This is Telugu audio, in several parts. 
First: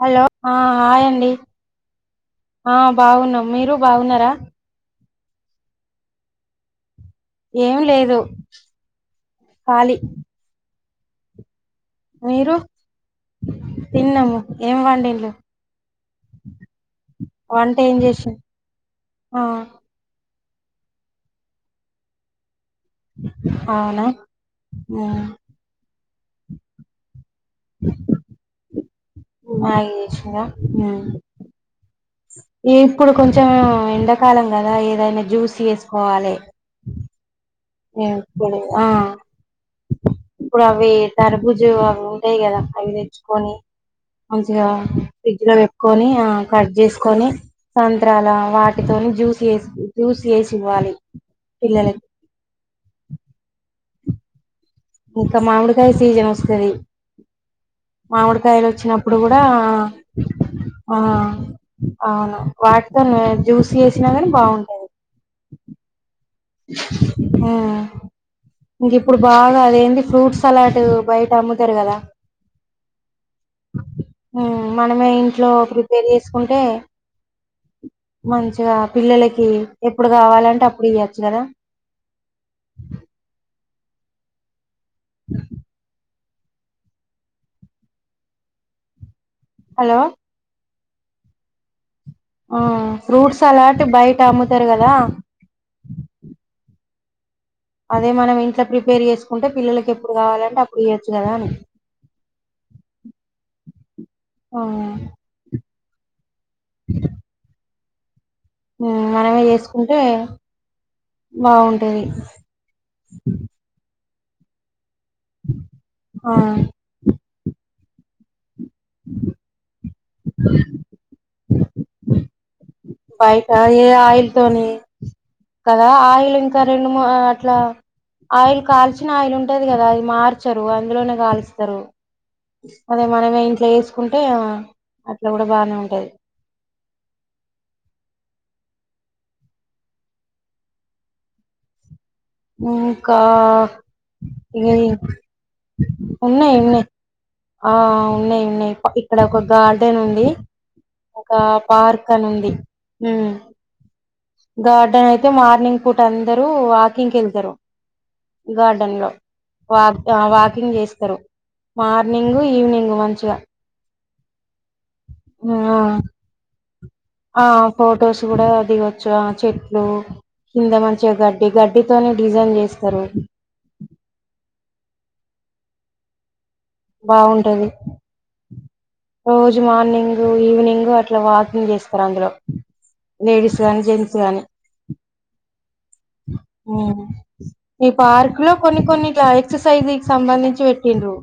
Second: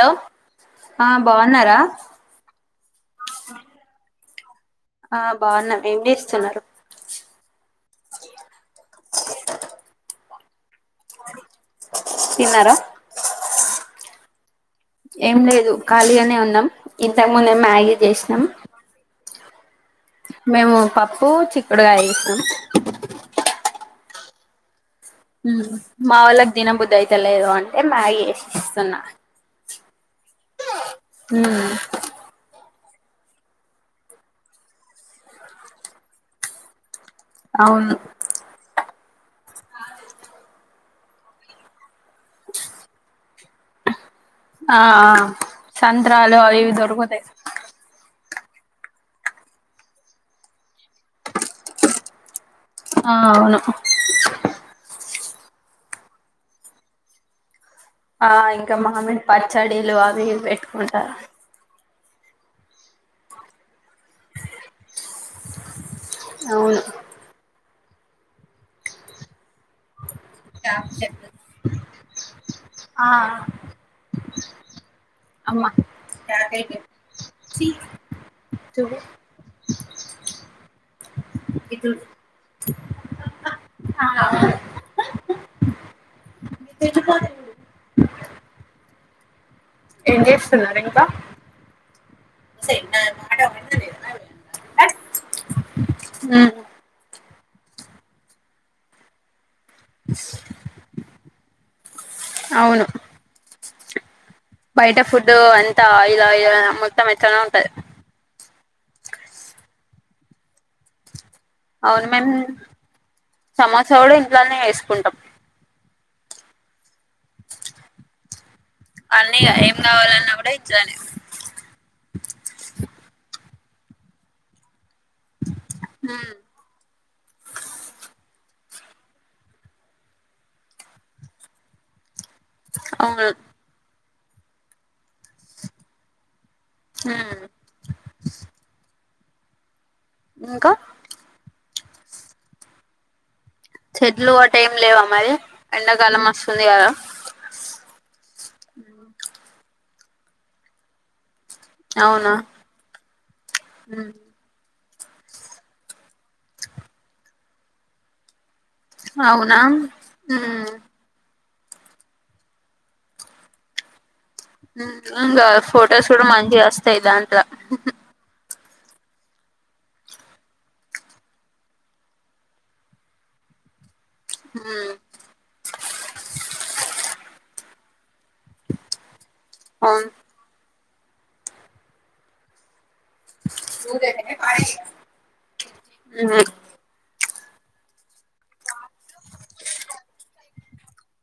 హలో ఆ హాయ్ ఆ అండి బాగున్నారా ఆ బాగున్నాం మీరు బాగున్నరా ఆ బాగున్నాం ఏం చేస్తున్నరు ఏం లేదు కాలి మీరు తిన్నారా తిన్నము ఏం లేదు ఖాళీగానే ఉన్నాం ఇంతకుముందే వంట మ్యాగీ ఏం చేసిన్ చేసినాం ఆ మేము పప్పు చిక్కుడుగాయ్ చేసినం అవునా మావలకి దినబుదయ్ లేదు అంటే మాగి చేసిన్ తన్నా బాయే చేసిందా హుమ్ హుమ్ ఇప్పుడు కొంచెం ఎండాకాలం కదా ఏదైనా జ్యూస్ చేసుకోవాలి అవును ఏం పొడి ఆ ఇప్పుడు అవీ కర్బుజ ఉంటాయ్ కదా అవి తెచ్చుకొని మంచిగా ఆ ఫ్రిడ్జ్ లో పెట్కొని ఆ సంత్రాలు అవి కట్ ఇవి దొరుకుతాయి చేసుకొని సాయంత్రాల వాటితోని జ్యూస్ ఏసి జ్యూస్ ఏసి ఇవ్వాలి పిల్లలకి ఆ అవును ఇంకా మామిడికాయ సీజన్ వస్తది ఆ మామిడికాయలు ఇంకా వచ్చినప్పుడు మామిడి కూడా పచ్చడిలు అవి ఇవి ఆ పెట్టుకుంటారు అవును వాటితోని జ్యూస్ చేేసినా కాని బాగుంటది అవును హుమ్ ఇంక్ ఇప్పుడు బాగా అదేంది ఫ్రూట్ సలాడ్ బయట అమ్ముతారు కదా ఆ మనమే ఇంట్లో అమ్మా ప్రిపేర్ చేసుకుంటే మంచిగా పిల్లలకి ఎప్పుడు కావాలంటే అప్పుడు ఇయ్య [unintelligible] ఆ ఇ [unintelligible] హలో ఏం చేస్తున్నారే త్త ఆ ఫ్రూట్స్ సలాట్ బయట అమ్ముతరు కదా అదే మనం ఇంట్లో ప్రిపేర్ చేసుకుంటే పిల్లల కి ఎప్పుడు కావాలంటే అప్పుడు ఇయ్యచ్చు కదా అని అవును ఆ బయట ఫుడ్ అంత ంత లా మొత్తం ఎట్లనో ఉంటది మనమే చేసుకుంటే బాగుంటది అవును మేమ్ సమోస కుడా ఇం ట్లానే చేసుకుంటాం ఆ అన్ని ఎం కావాలన్నా కూడా ఇంట్లనే [inaudible] బయట ఏ ఆయిలు తోని కదా ఆయిల్ ఇంకా రెండు మూ అట్లా ఆయిల్ కాల్చిన ఆయిలు ఉంటది కదా అది మార్చరు అందులోనే కాలుస్తరు అదే అవును మనమే ఇంట్ల చేస్ కుంటే అట్లా కూడా బానే ఉంటది హ ఇంకా ఇంకా చెట్లు గొట్ట ఇవి ఎం లేవా మరి ఎండాకాలం ఉన్నాయి వస్తది ఉన్నాయి కదా ఆ ఉన్నాయి ఇక్కడ ఒక గార్డెన్ ఉంది పార్క్ అని అవునా ఉంది ఉం గా అయితే మార్నింగ్ పూట అందరూ వాక్ కింగ్ కెళ్తారు గార్డెన్ లో అవునా వాక్ వాకింగ్ చేస్తారు మార్నింగు ఈవినింగ్ మంచిగా హమ్ ఇంగ ఆ ఫోటోస్ గుడా మంచిగ వాస్తయి దాంట్లో దిగోచుగా చెట్లు కింద మంచిగా గడ్డి గడ్డితోనే డిజైన్ చేస్తరు హమ్ బాగుంటది రోజు అవును మార్నింగు ఈవినింగు అట్ల వాకింగ్ చేస్తరు అందులో లేడీస్ గానీ జెంట్స్ గానీ ఈ పార్క్లో కొన్ని కొన్ని ఎక్ససైజ్కి సంబంధించి పెట్టిండ్రు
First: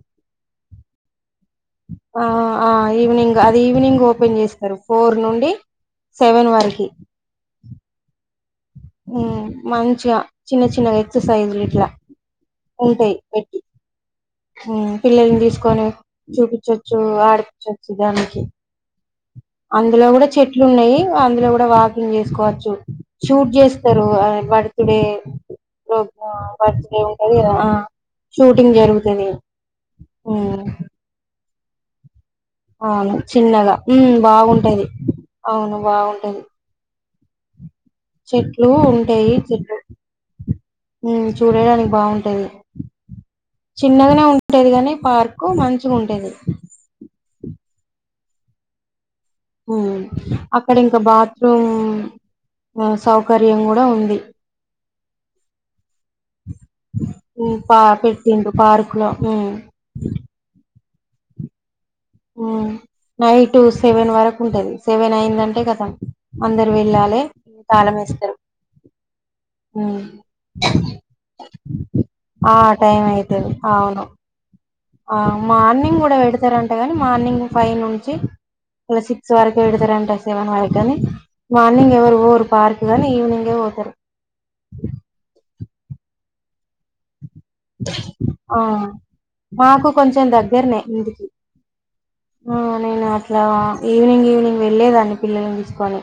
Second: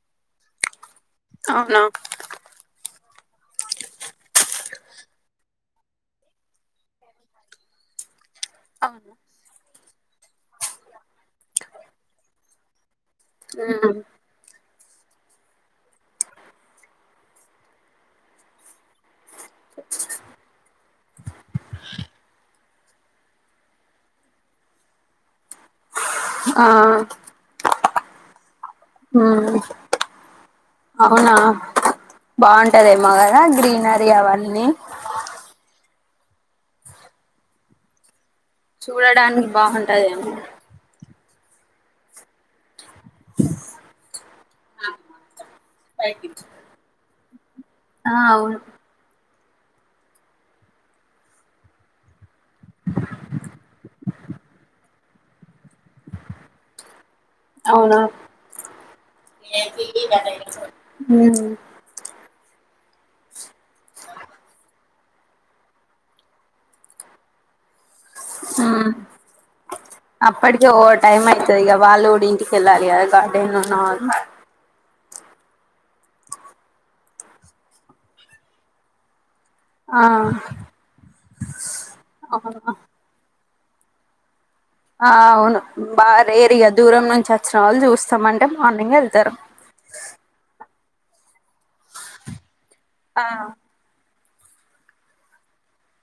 అవునా ఆ ఆ ఈవినింగ్ అది ఈవినింగ్ ఓపెన్ చేస్తరు ఫోర్ నుండి సెవెన్ వరకి అ మంచిగ చిన్న చిన్నగా ఎక్సర్సైజ్ ఇట్ల ఆ హమ్ పిల్లల్ని తీసుకొని చూపించచ్చు ఆడిపించచ్చు దానికి అందులో గుడా చెట్లు ఉన్నయి అందులో కూడా వాకింగ్ చేసుకోవచ్చు షూట్ చేస్తరు బర్తుడే ర ఆ బర్త్డే ఉంటది ఆ షూటింగ్ జరుగుతది ఉమ్ అవునా బాగుంటదేమో అవును కదా చిన్నగా గ్రీనరీ హమ్ అవన్నీ బాగుంటది అవును బాగుం టది చెట్లు ఉంటాయి చూడడానికి చెట్లు బాగుంటదేమో హమ్ చూడడానికి బాగుంటది చిన్నగనే ఉంటది గానీ పార్కు మంచిగ ఉంటది ఆ అవును హమ్ అక్కడ ఇంక బాత్రూమ్ సౌకర్యం గుడా ఉంది హమ్ పా అవునా పెట్టిండు పార్క్ లో ఊ హమ్ ఊ నైయ్ టూ సెవెన్ వరకు ఉంటది సెవెన్ అయిందంటే కతం అందరు వెళ్ళాలె తాళం మేస్తరు అప్పటికీ ఓ టైం అవుతుది ఇక వాళ్ళు కూడా ఇంటిక ఆ వెళ్ళాలి టైం కదా అయితది గార్డెన్ ఉన్న అవును వాళ్ళు ఆ మార్నింగ్ గూడా పెడతరంట మార్నింగ్ ఫైవ్ నుంచి [inaudible] సిక్స్ వరకు ఆ విడతరంట సేవన్ వరక్ గాని మార్నింగ్ ఎవరు అవును పార్క్ గానీ ఈవినింగ్ ఏ సరే ఆ అవును బారేరియా దూరం నుంచి వచ్చిన వాళ్ళు చూస్తామంటే ఆ మార్నింగ్ వెళ్తారు నాకు కొంచెం దగ్గర్నే మీదికి ఆ నేను ఆ అట్లా ఈవినింగ్ ఈవి నింగ్ వెళ్ళేదాన్ని పిల్లలను తీసుకొని.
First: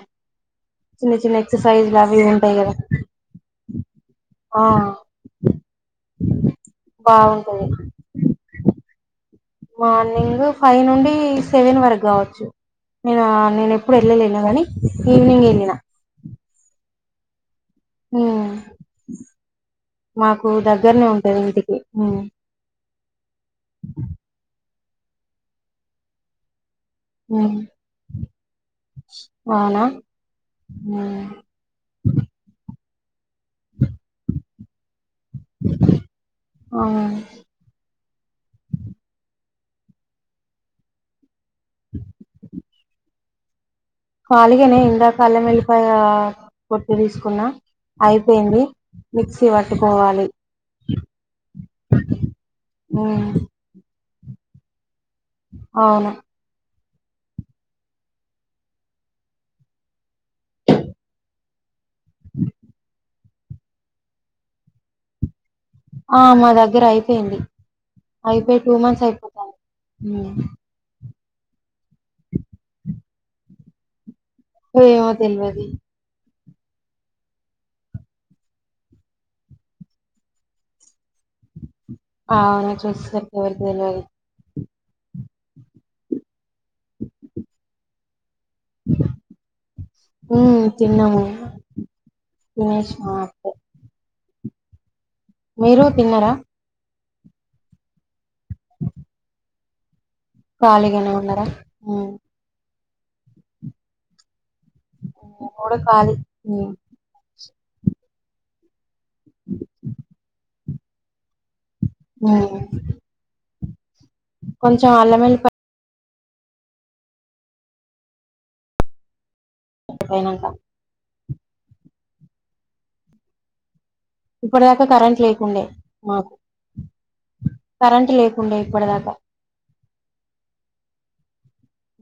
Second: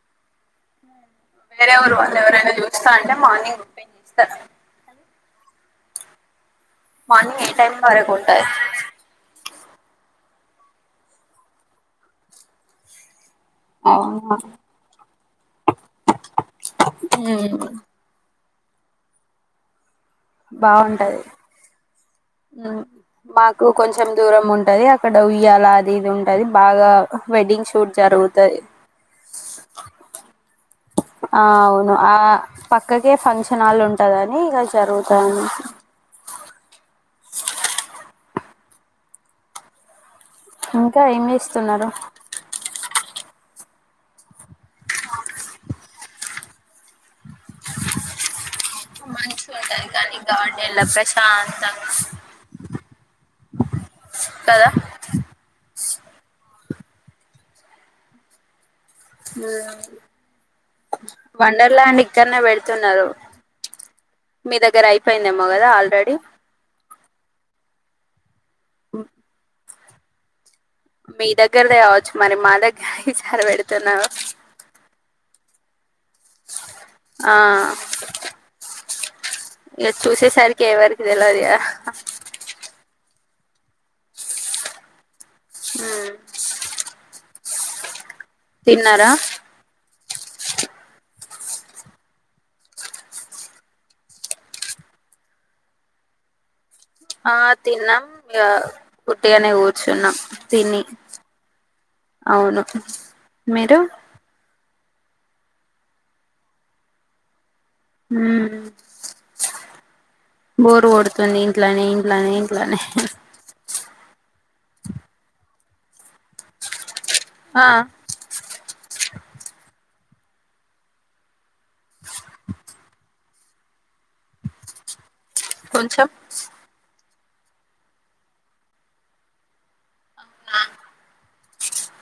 చిన్న చిన్న వేరేవరు ఎక్సర్సైజ్లు వాళ్ళు అవి ఇవి ఎవరైనా ఉంటాయి కదా చూస్తార అంటే మార్నింగ్ ఓపెన్ చేస్తరా? ఆ మార్నింగ్ ఏ బాగుంటది టైమ్ వరకు ఉంటది? మార్నింగ్ ఫైవ్ నుండి సెవెన్ వరకు కావచ్చు నేను నేను ఎప్పుడు అవునా ఎళ్ళలేను గాని ఈవినింగ్ ఎళ్ళిన హ్మ్ హ్మ్ మాకు దగ్గర్నే ఉంటది ఇంటికి మ్మ్ మాకు కొంచెం దూరం ఉం టది అక్కడ ఉయ్యాల అది ఇది ఉంటది బాగ్ గా ఉమ్ వెడ్డింగ్ షూట్ జరుగుతయి అవునా ఉమ్ ఆ అవును ఆ పక్కకే ఫంక్ష నాలు ఉంటదని ఇక జరుగుతయి అవును ఇంకా ఏం చేస్ తున్నరు ఖాలిగనే ఇందాక అల్లమెల్లిపాయా పొట్టు తీసుకున్న అయిపోయింది. మిక్సీ మంచిగ ఉంటది కాని పట్టుకోవాలి గార్డెన్ లా ప్రశాంతంగా ఉమ్ కదా అవును వండర్ల్యాండ్ ఇక్కడ్నే పెడుతున్నరు మీ దగ్గర అయిపోయిందెమ్ ఆ మా దగ్గర అయిపోయింది. అయిపోయి టూ మంత్స్ అయిపోతాంది. మ్మ్ మీ దగ్గర్దే కావొ చ్చు మరి మా దగ్గర తీస్ హర బెడతన్నావ్ పో ఏమో తెల్వది ఆ ఇగ చూసేసరికి ఎవరిది తెల్వదిగ. ఆవునా చూస్తె బోర్ బోర్నా అయి ఉమ్ తిన్నారా ఊ తిన్నాము తినేష్ణం అప్పుడె మీరు తిన్నరా ఆ తిన్నాం ఇగ ఉత్తిగానె కూర్చున్నాం. తిని ఖాళీగానె ఉన్నరా ఊ అవును మీరు మేము కూడ కాలి ఉం హు బోర్ కొడ్ తుంది ఇంట్లనే ఇంట్లనే ఇంట్లనే కొంచం అల్లమెల్లిప ఆ పొయినంక ఇప్పుడైతె కరంట్ లే కుండె కొంచెం మాకు కరెంటు లేకుండె ఇప్పడిదాకా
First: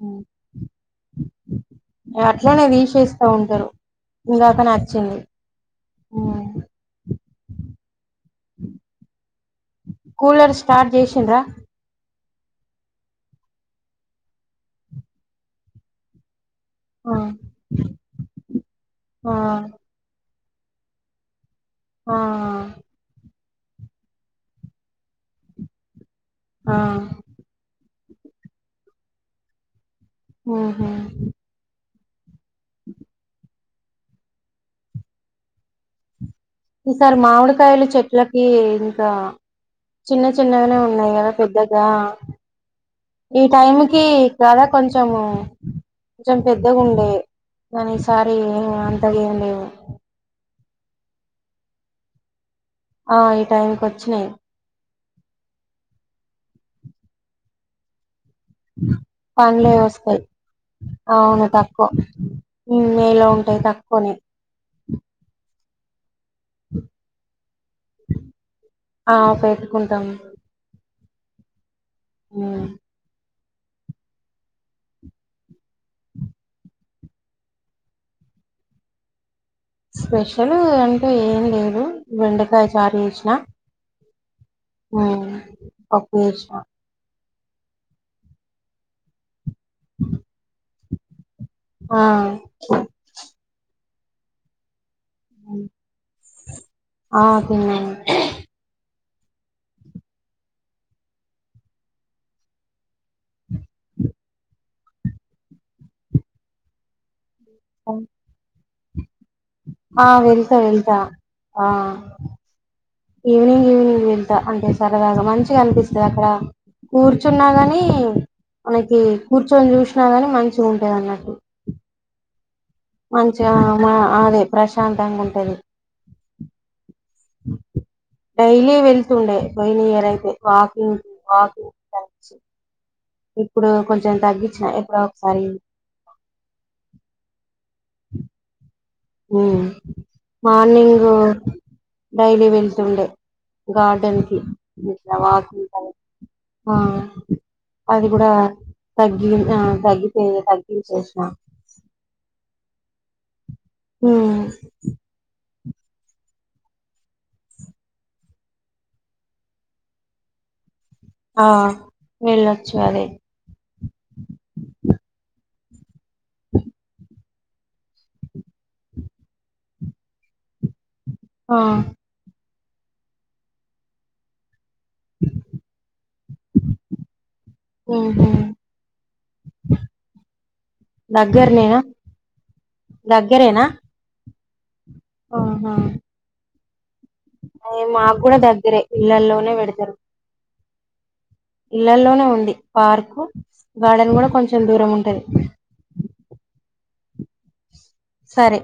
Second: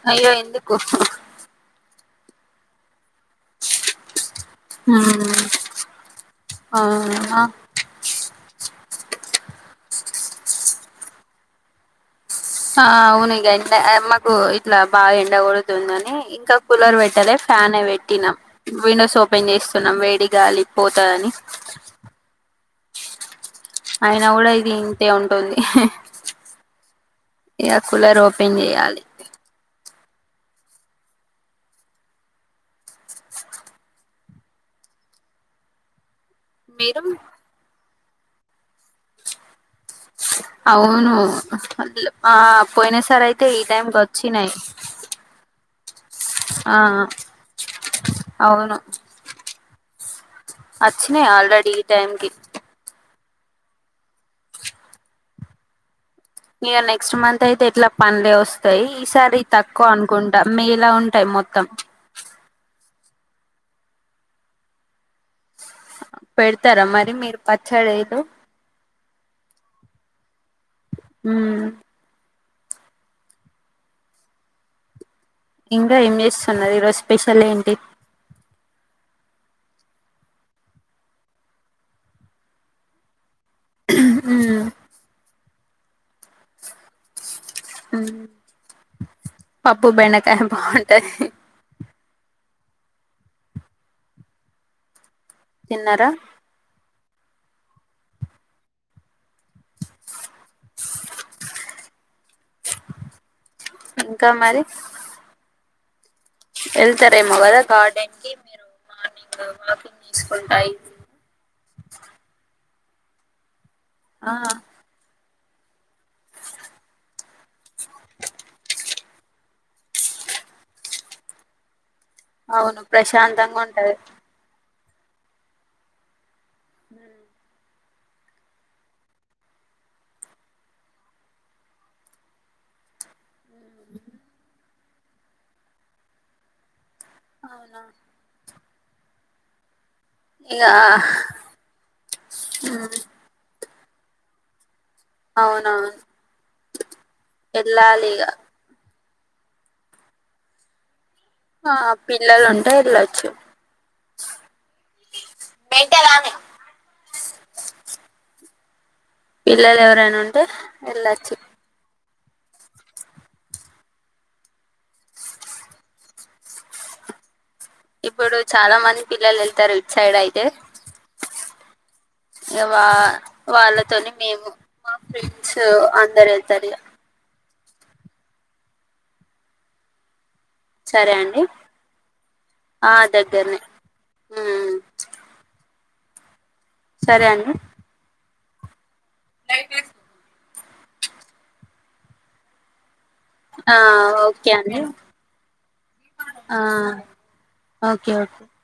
అ అయ్యో ఎందుకు అట్లనె తీసేస్ ఉంటారు ఇందాకనే వచ్చింది. మ్మ్ ఉ అవునా కూలర్ స్టార్ట్ జేసిండ్రా ఆ అవును ఇగ ఎండ ఆయమ్మకు ఇట్లా బాగ ఎండ కొడుతుందని ఇంక కూలర్ ఆ పెట్టల ఫ్యాన్ ఎ పెట్టినాం విండోస్ ఆ ఓపెన్ చేస్తున్నాం వేడి గాలి పోత అని ఆ అయినా గుడా ఇది ఇంతె ఉంటుంది. ఆ ఇక కూలర్ ఓపెన్ చెయ్యాలి. ఆహా మీరు ఈసారి మామిడికాయలు చెట్ ట్లకి ఇంకా చిన్న చిన్నగానే ఉన్నాయి అవును కదా పెద్దగా. ఆ పోయిన సారి ఈ అయితే టైంకి వచ్చినాయి కదా కొంచెము కొంచెం ఆ పెద్దగుండేవి కాని ఈసారి ఏమి అవును అంతగ ఏమి లేవు అచ్చినాయి ఆల్రెడీ ఈ టైం కి ఆ ఈ టైంకి వచ్చినయ్. ఇ నెక్స్ట్ మంత్ అయితే ఎట్లా పనిలేవ్. పంలే వస్తయ్, మేలా ఉంటాయి అవును మొత్తం తక్కువ నేలో తే తక్కుని పెడ్తారా మరి మీరు పచ్చరెతు ఆ పెట్టుకుంటం. హు ఉ ఇంకా ఏం చేస్సున్నారు, ఈ రోజు స్పెషల్ ఏంటి. స్పెషలు అంటే ఏం లేదు, బెండకాయ చారు చేస్నా హుహ్ హు పప్పు ఏస్నా ఉ పప్పు బెండకాయ బాం టహి ఆ తిన్నారా ఆ తిన్న ఇంకా మరి ఎళ్తారేం వ్ కదా గార్డన్కి మిరు ఆ వెళ్తా వెళ్తా ఆ ఈవినింగ్ ఈవిని ఆ వెళ్తా అంటే సరదాగా మంచ్ చిగ అనిపిస్సది అక్కడ, కూర్చున్నా కాని, మనకి కూర్చొని చూస్నా గాని మంచి ఉంట అన్నట్టు అవును మంచిగా ప్రశాంతంగా ఉంటది మా అదే ప్రస్ శాంతంగా ఉంటది. డైలీ వెళ్తుండే పొయినియరైతే వాకింగ్ వాకింగ్ తచ్చి ఇప్పుడు కొంచెం తగ్గించిన లొక్ సారి అవునా ఉ ఇగ మార్నింగ్ డైలీ వెళ్తుండే. గార్డన్కి ఇట్లా వాకింగ్, అవునవును ఆ అది వెళ్ళాలి కుడ ఇగ తగ్గి ఆ తగ్గితే తగ్గించేస్నా ఆ పిల్లలు ఉంటె ళ్లొచ్చు ఊ మెంటలానే పిల్లలు ఎవరైనా ఉంటే వెళ్ళొచ్చు ఆ వెళ్ళొచ్చు అదే ఇప్పుడు చాలా మంది పిల్లలు వెళ్తారు ఇట్ సైడ్ అయితే ఆ ఇగ వా వాళ్ళతోని మేము మా ఫ్రెండ్స్ అందరు అత ఓహో సరే అండి దగ్గర్నేనా ఆ దగ్గరనే దగ్గరేనా ఉమ్ ఆహా సరే అండి ఏ మాకు కూడా దగ్గే పిల్లల్లోనే పెడతారు ఇళ్లల్లోనే ఉంది పార్క్ ఆ ఓకే అండి ఆ ఓకే ఓకే సరే